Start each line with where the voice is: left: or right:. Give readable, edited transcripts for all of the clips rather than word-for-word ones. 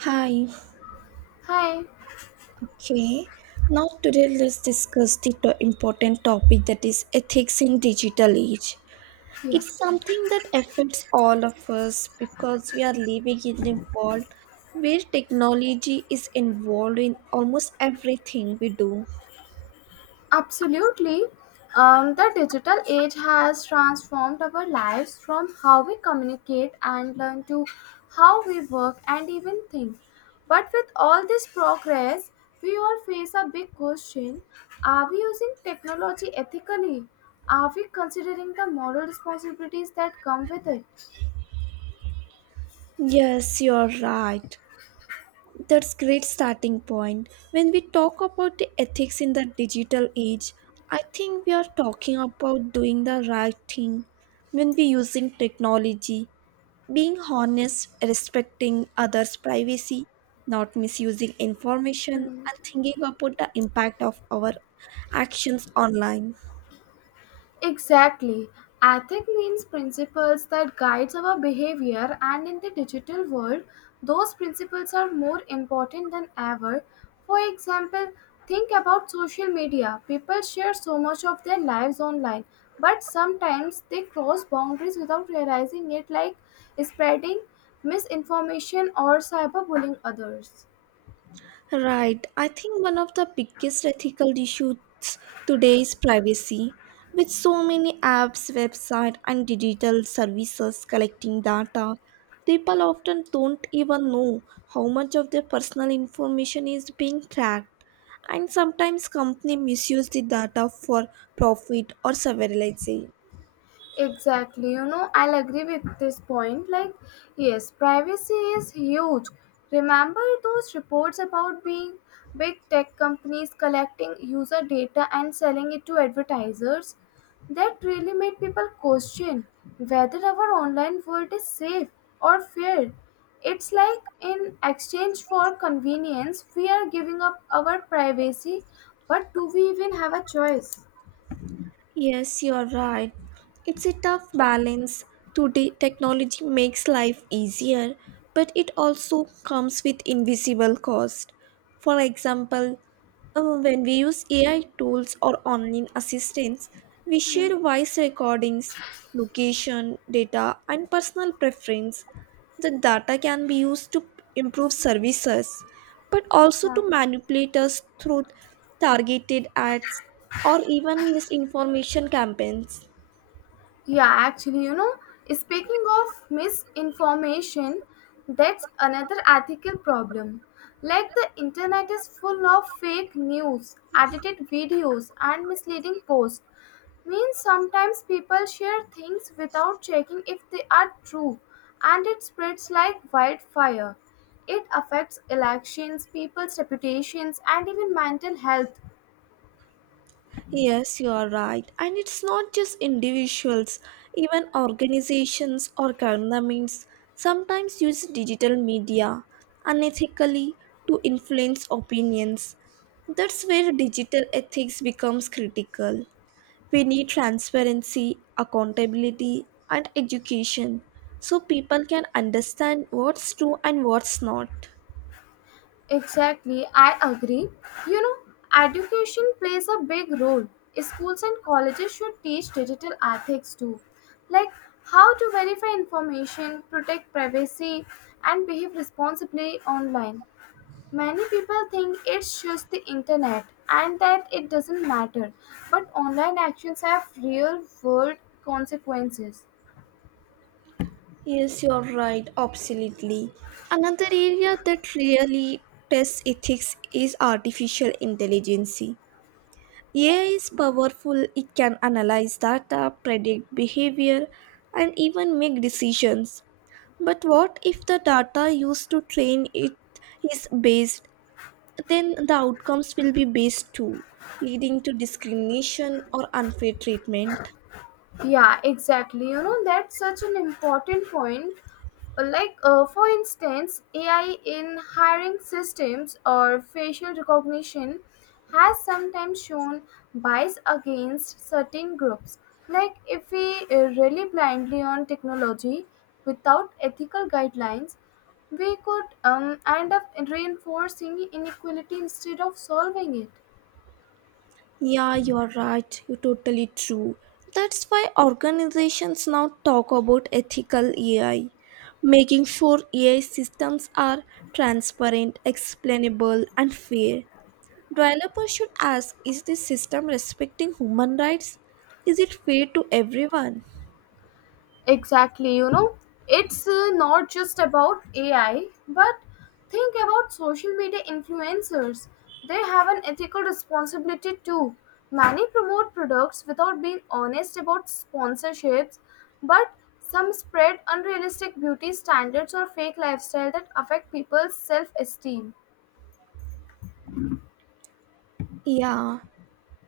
right: Hi,
left: Hi.
right: okay. Now today let's discuss the important topic that is ethics in digital age.
left: Yeah,
right: It's something that affects all of us because we are living in a world where technology is involved in almost everything we do.
left: absolutely. The digital age has transformed our lives from how we communicate and learn to how we work and even think. But with all this progress, we all face a big question. Are we using technology ethically? Are we considering the moral responsibilities that come with it?
right: Yes, you're right. That's great starting point. When we talk about the ethics in the digital age, I think we are talking about doing the right thing when we using technology. Being honest, respecting others' privacy, not misusing information, and thinking about the impact of our actions online.
left: Exactly. Ethic means principles that guides our behavior and in the digital world, those principles are more important than ever. For example, think about social media. People share so much of their lives online, but sometimes they cross boundaries without realizing it like spreading misinformation or cyberbullying others.
right: Right. I think one of the biggest ethical issues today is privacy. With so many apps, websites, and digital services collecting data, people often don't even know how much of their personal information is being tracked. And sometimes companies misuse the data for profit or surveillance.
left: Exactly, you know, I'll agree with this point. Like, yes, privacy is huge. Remember those reports about being big tech companies collecting user data and selling it to advertisers? That really made people question whether our online world is safe or fair. It's like in exchange for convenience, we are giving up our privacy, but do we even have a choice?
right: Yes, you're right. It's a tough balance. Today, technology makes life easier, but it also comes with invisible cost. For example, when we use AI tools or online assistants, we share voice recordings, location, data, and personal preference. The data can be used to improve services but also
left: Yeah.
right: to manipulate us through targeted ads or even misinformation campaigns.
left: Yeah, actually, you know, speaking of misinformation, that's another ethical problem. Like the internet is full of fake news, edited videos, and misleading posts. Means sometimes people share things without checking if they are true, and it spreads like wildfire. It affects elections, people's reputations, and even mental health.
right: Yes, you are right. And it's not just individuals, even organizations or governments sometimes use digital media unethically to influence opinions. That's where digital ethics becomes critical. We need transparency, accountability, and education so people can understand what's true and what's not.
left: Exactly, I agree. You know, education plays a big role. Schools and colleges should teach digital ethics too, like how to verify information, protect privacy, and behave responsibly online. Many people think it's just the internet and that it doesn't matter, but online actions have real world consequences.
right: Yes, you're right, absolutely. Another area that really tests ethics is artificial intelligence. AI is powerful, it can analyze data, predict behavior, and even make decisions. But what if the data used to train it is based, then the outcomes will be based too, leading to discrimination or unfair treatment.
left: Yeah, exactly. You know, that's such an important point. Like, for instance, AI in hiring systems or facial recognition has sometimes shown bias against certain groups. Like, if we rely blindly on technology without ethical guidelines, we could end up reinforcing inequality instead of solving it.
right: Yeah, you're right. You're totally true. That's why organizations now talk about ethical AI, making sure AI systems are transparent, explainable, and fair. Developers should ask, is this system respecting human rights? Is it fair to everyone?
left: Exactly, you know, it's not just about AI, but think about social media influencers. They have an ethical responsibility too. Many promote products without being honest about sponsorships, but some spread unrealistic beauty standards or fake lifestyle that affect people's self esteem.
right: Yeah,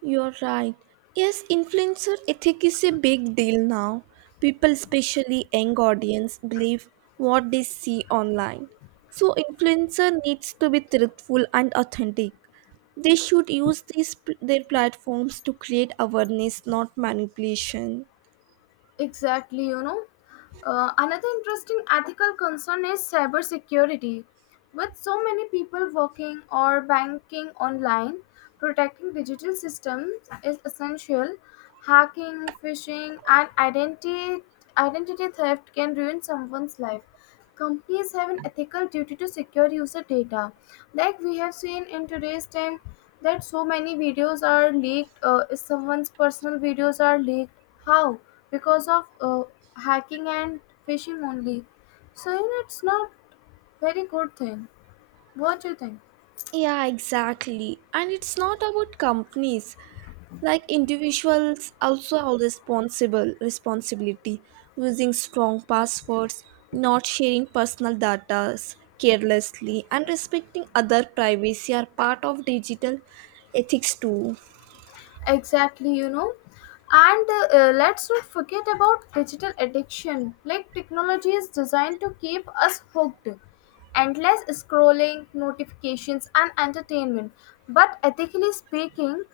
right: you're right. Yes, influencer ethic is a big deal now. People, especially young audience, believe what they see online. So influencer needs to be truthful and authentic. They should use their platforms to create awareness, not manipulation.
left: Exactly, you know. Another interesting ethical concern is cybersecurity. With so many people working or banking online, protecting digital systems is essential. Hacking, phishing, and identity theft can ruin someone's life. Companies have an ethical duty to secure user data like we have seen in today's time that so many videos are leaked, if someone's personal videos are leaked, how, because of hacking and phishing only. So you know, it's not very good thing. What do you think?
right: Yeah, exactly. And it's not about companies, like individuals also have responsible responsibility, using strong passwords, not sharing personal data carelessly, and respecting other privacy are part of digital ethics too.
left: Exactly, you know. And let's not forget about digital addiction. Like, technology is designed to keep us hooked. Endless scrolling, notifications, and entertainment. But ethically speaking,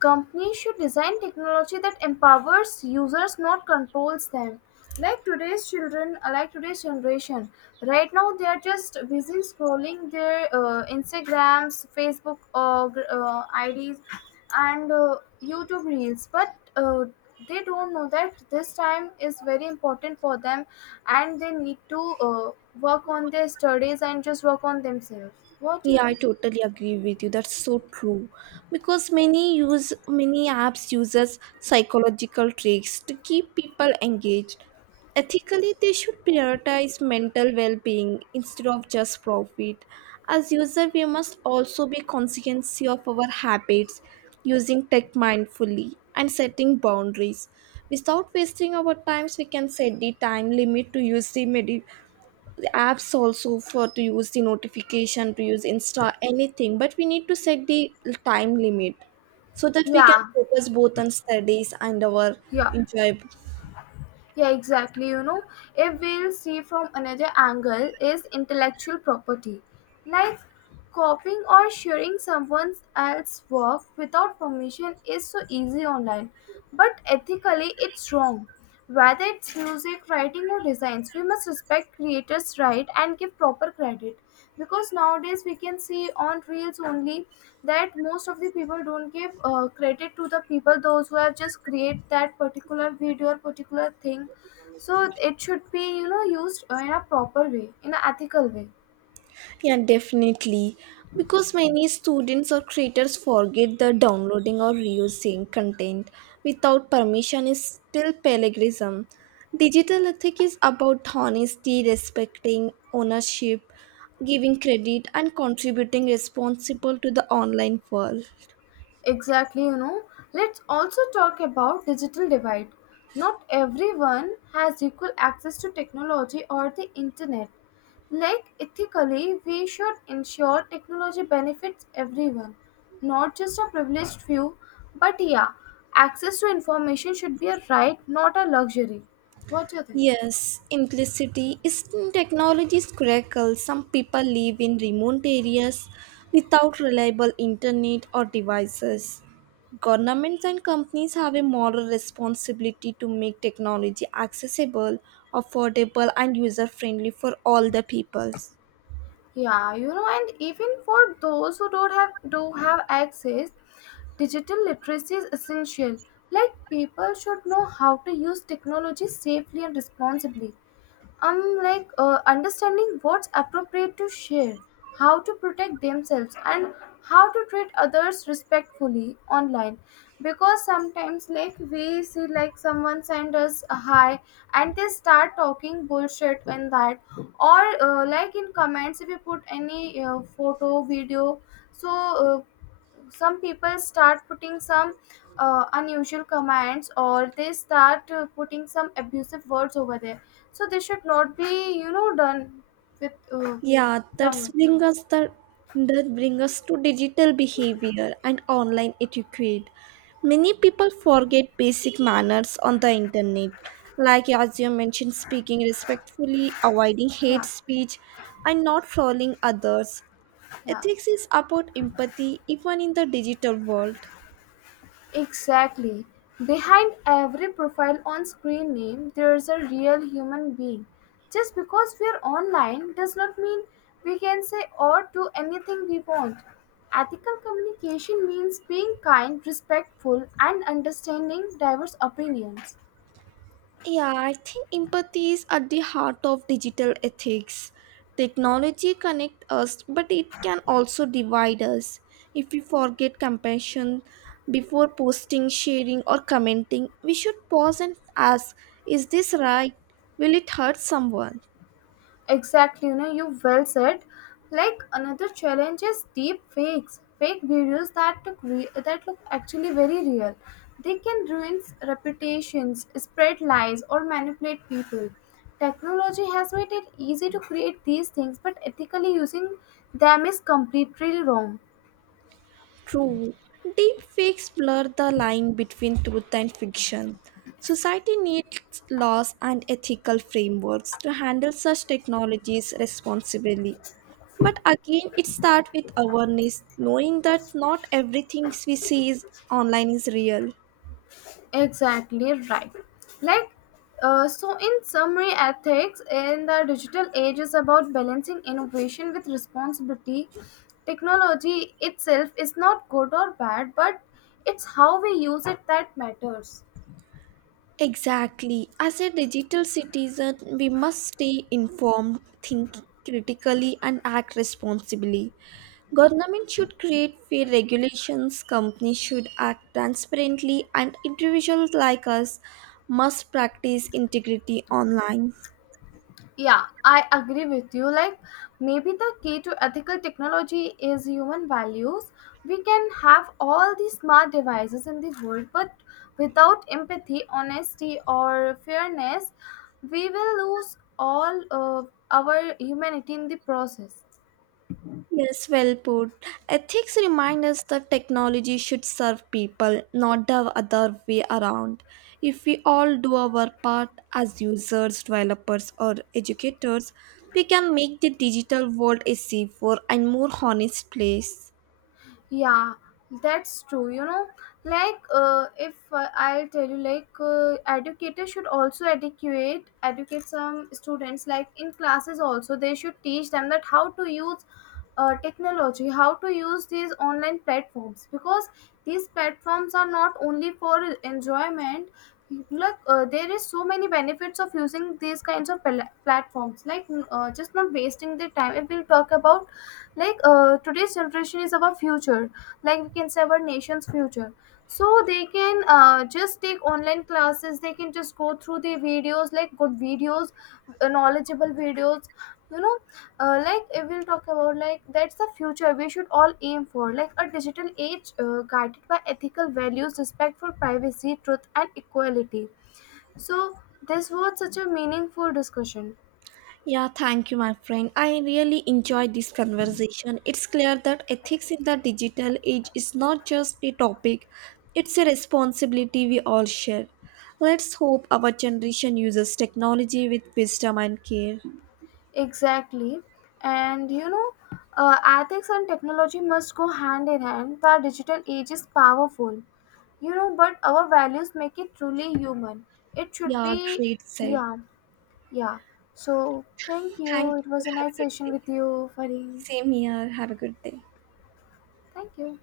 left: companies should design technology that empowers users, not controls them. Like today's children, like today's generation, right now they are just busy scrolling their Instagrams, Facebook IDs, and YouTube Reels, but they don't know that this time is very important for them and they need to work on their studies and just work on themselves. What do you
right: Yeah, I
left: think?
right: totally agree with you. That's so true. Because many use many apps uses psychological tricks to keep people engaged. Ethically, they should prioritize mental well-being instead of just profit. As user, we must also be conscious of our habits, using tech mindfully and setting boundaries. Without wasting our times, we can set the time limit to use the apps, also for to use the notification, to use insta, anything, but we need to set the time limit so that we can
left: Yeah,
right: focus both on studies and our
left: yeah.
right: enjoy.
left: Yeah, exactly. You know, if we'll see from another angle, is intellectual property, like copying or sharing someone else's work without permission is so easy online, but ethically it's wrong. Whether it's music, writing, or designs, we must respect creators' right and give proper credit because nowadays we can see on reels only that most of the people don't give credit to the people those who have just create that particular video or particular thing. So it should be, you know, used in a proper way, in an ethical way.
right: Yeah, definitely, because many students or creators forget that downloading or reusing content without permission is still plagiarism. Digital ethic is about honesty, respecting ownership, giving credit, and contributing responsible to the online world.
left: Exactly, you know, let's also talk about digital divide. Not everyone has equal access to technology or the internet. Like ethically, we should ensure technology benefits everyone, not just a privileged few. But yeah, access to information should be a right, not a luxury. What do you think?
right: Yes, inclusivity is in technology's crackle. Some people live in remote areas without reliable internet or devices. Governments and companies have a moral responsibility to make technology accessible, affordable, and user friendly for all the peoples.
left: Yeah, you know, and even for those who don't have do have access, digital literacy is essential. Like people should know how to use technology safely and responsibly. I'm like understanding what's appropriate to share, how to protect themselves, and how to treat others respectfully online. Because sometimes, like we see, like someone send us a hi, and they start talking bullshit in that, or like in comments if you put any photo, video. So some people start putting some unusual commands, or they start putting some abusive words over there, so they should not be, you know, done with
right: Yeah, that's
left: some.
right: bring us the that bring us to digital behavior and online etiquette. Many people forget basic manners on the internet, like as you mentioned, speaking respectfully, avoiding hate
left: Yeah,
right: speech, and not trolling others.
left: yeah.
right: Ethics is about empathy even in the digital world.
left: Exactly. Behind every profile on screen name, there's a real human being. Just because we're online does not mean we can say or do anything we want. Ethical communication means being kind, respectful, and understanding diverse opinions.
right: Yeah, I think empathy is at the heart of digital ethics. Technology connects us, but it can also divide us. If we forget compassion before posting, sharing, or commenting, we should pause and ask, is this right? Will it hurt someone?
left: Exactly, you know, you well said. Like another challenge is deep fakes, fake videos that that look actually very real. They can ruin reputations, spread lies, or manipulate people. Technology has made it easy to create these things, but ethically using them is completely wrong.
right: True. Deep fakes blur the line between truth and fiction. Society needs laws and ethical frameworks to handle such technologies responsibly. But again, it starts with awareness, knowing that not everything we see is online is real.
left: Exactly right. Like, so in summary, ethics in the digital age is about balancing innovation with responsibility. Technology itself is not good or bad, but it's how we use it that matters.
right: Exactly. As a digital citizen, we must stay informed, think critically, and act responsibly. Government should create fair regulations, companies should act transparently, and individuals like us must practice integrity online.
left: Yeah, I agree with you. Like, maybe the key to ethical technology is human values. We can have all the smart devices in the world, but without empathy, honesty, or fairness, we will lose all of our humanity in the process.
right: Yes, well put. Ethics remind us that technology should serve people, not the other way around. If we all do our part as users, developers, or educators, we can make the digital world a safer and more honest place.
left: Yeah, that's true. You know, like if I'll tell you, like educators should also educate some students. Like in classes, also they should teach them that how to use technology, how to use these online platforms, because these platforms are not only for enjoyment. Like there is so many benefits of using these kinds of platforms. Like just not wasting the time. If we'll talk about, like today's generation is our future, like we can say our nation's future, so they can just take online classes, they can just go through the videos, like good videos, knowledgeable videos, you know, like if we'll talk about, like that's the future we should all aim for, like a digital age guided by ethical values, respect for privacy, truth and equality. So this was such a meaningful discussion.
right: Yeah, thank you, my friend. I really enjoyed this conversation. It's clear that ethics in the digital age is not just a topic, it's a responsibility we all share. Let's hope our generation uses technology with wisdom and care.
left: Exactly. And you know, ethics and technology must go hand in hand. The digital age is powerful, you know, but our values make it truly human. It should
right: Yeah,
left: be,
right: great said.
left: yeah, yeah. So, thank you.
right: Thank
left: It
right: you.
left: was a
right: Have
left: nice
right: a good
left: session
right: day.
left: with you, Farin.
right: Same here. Have a good day.
left: Thank you.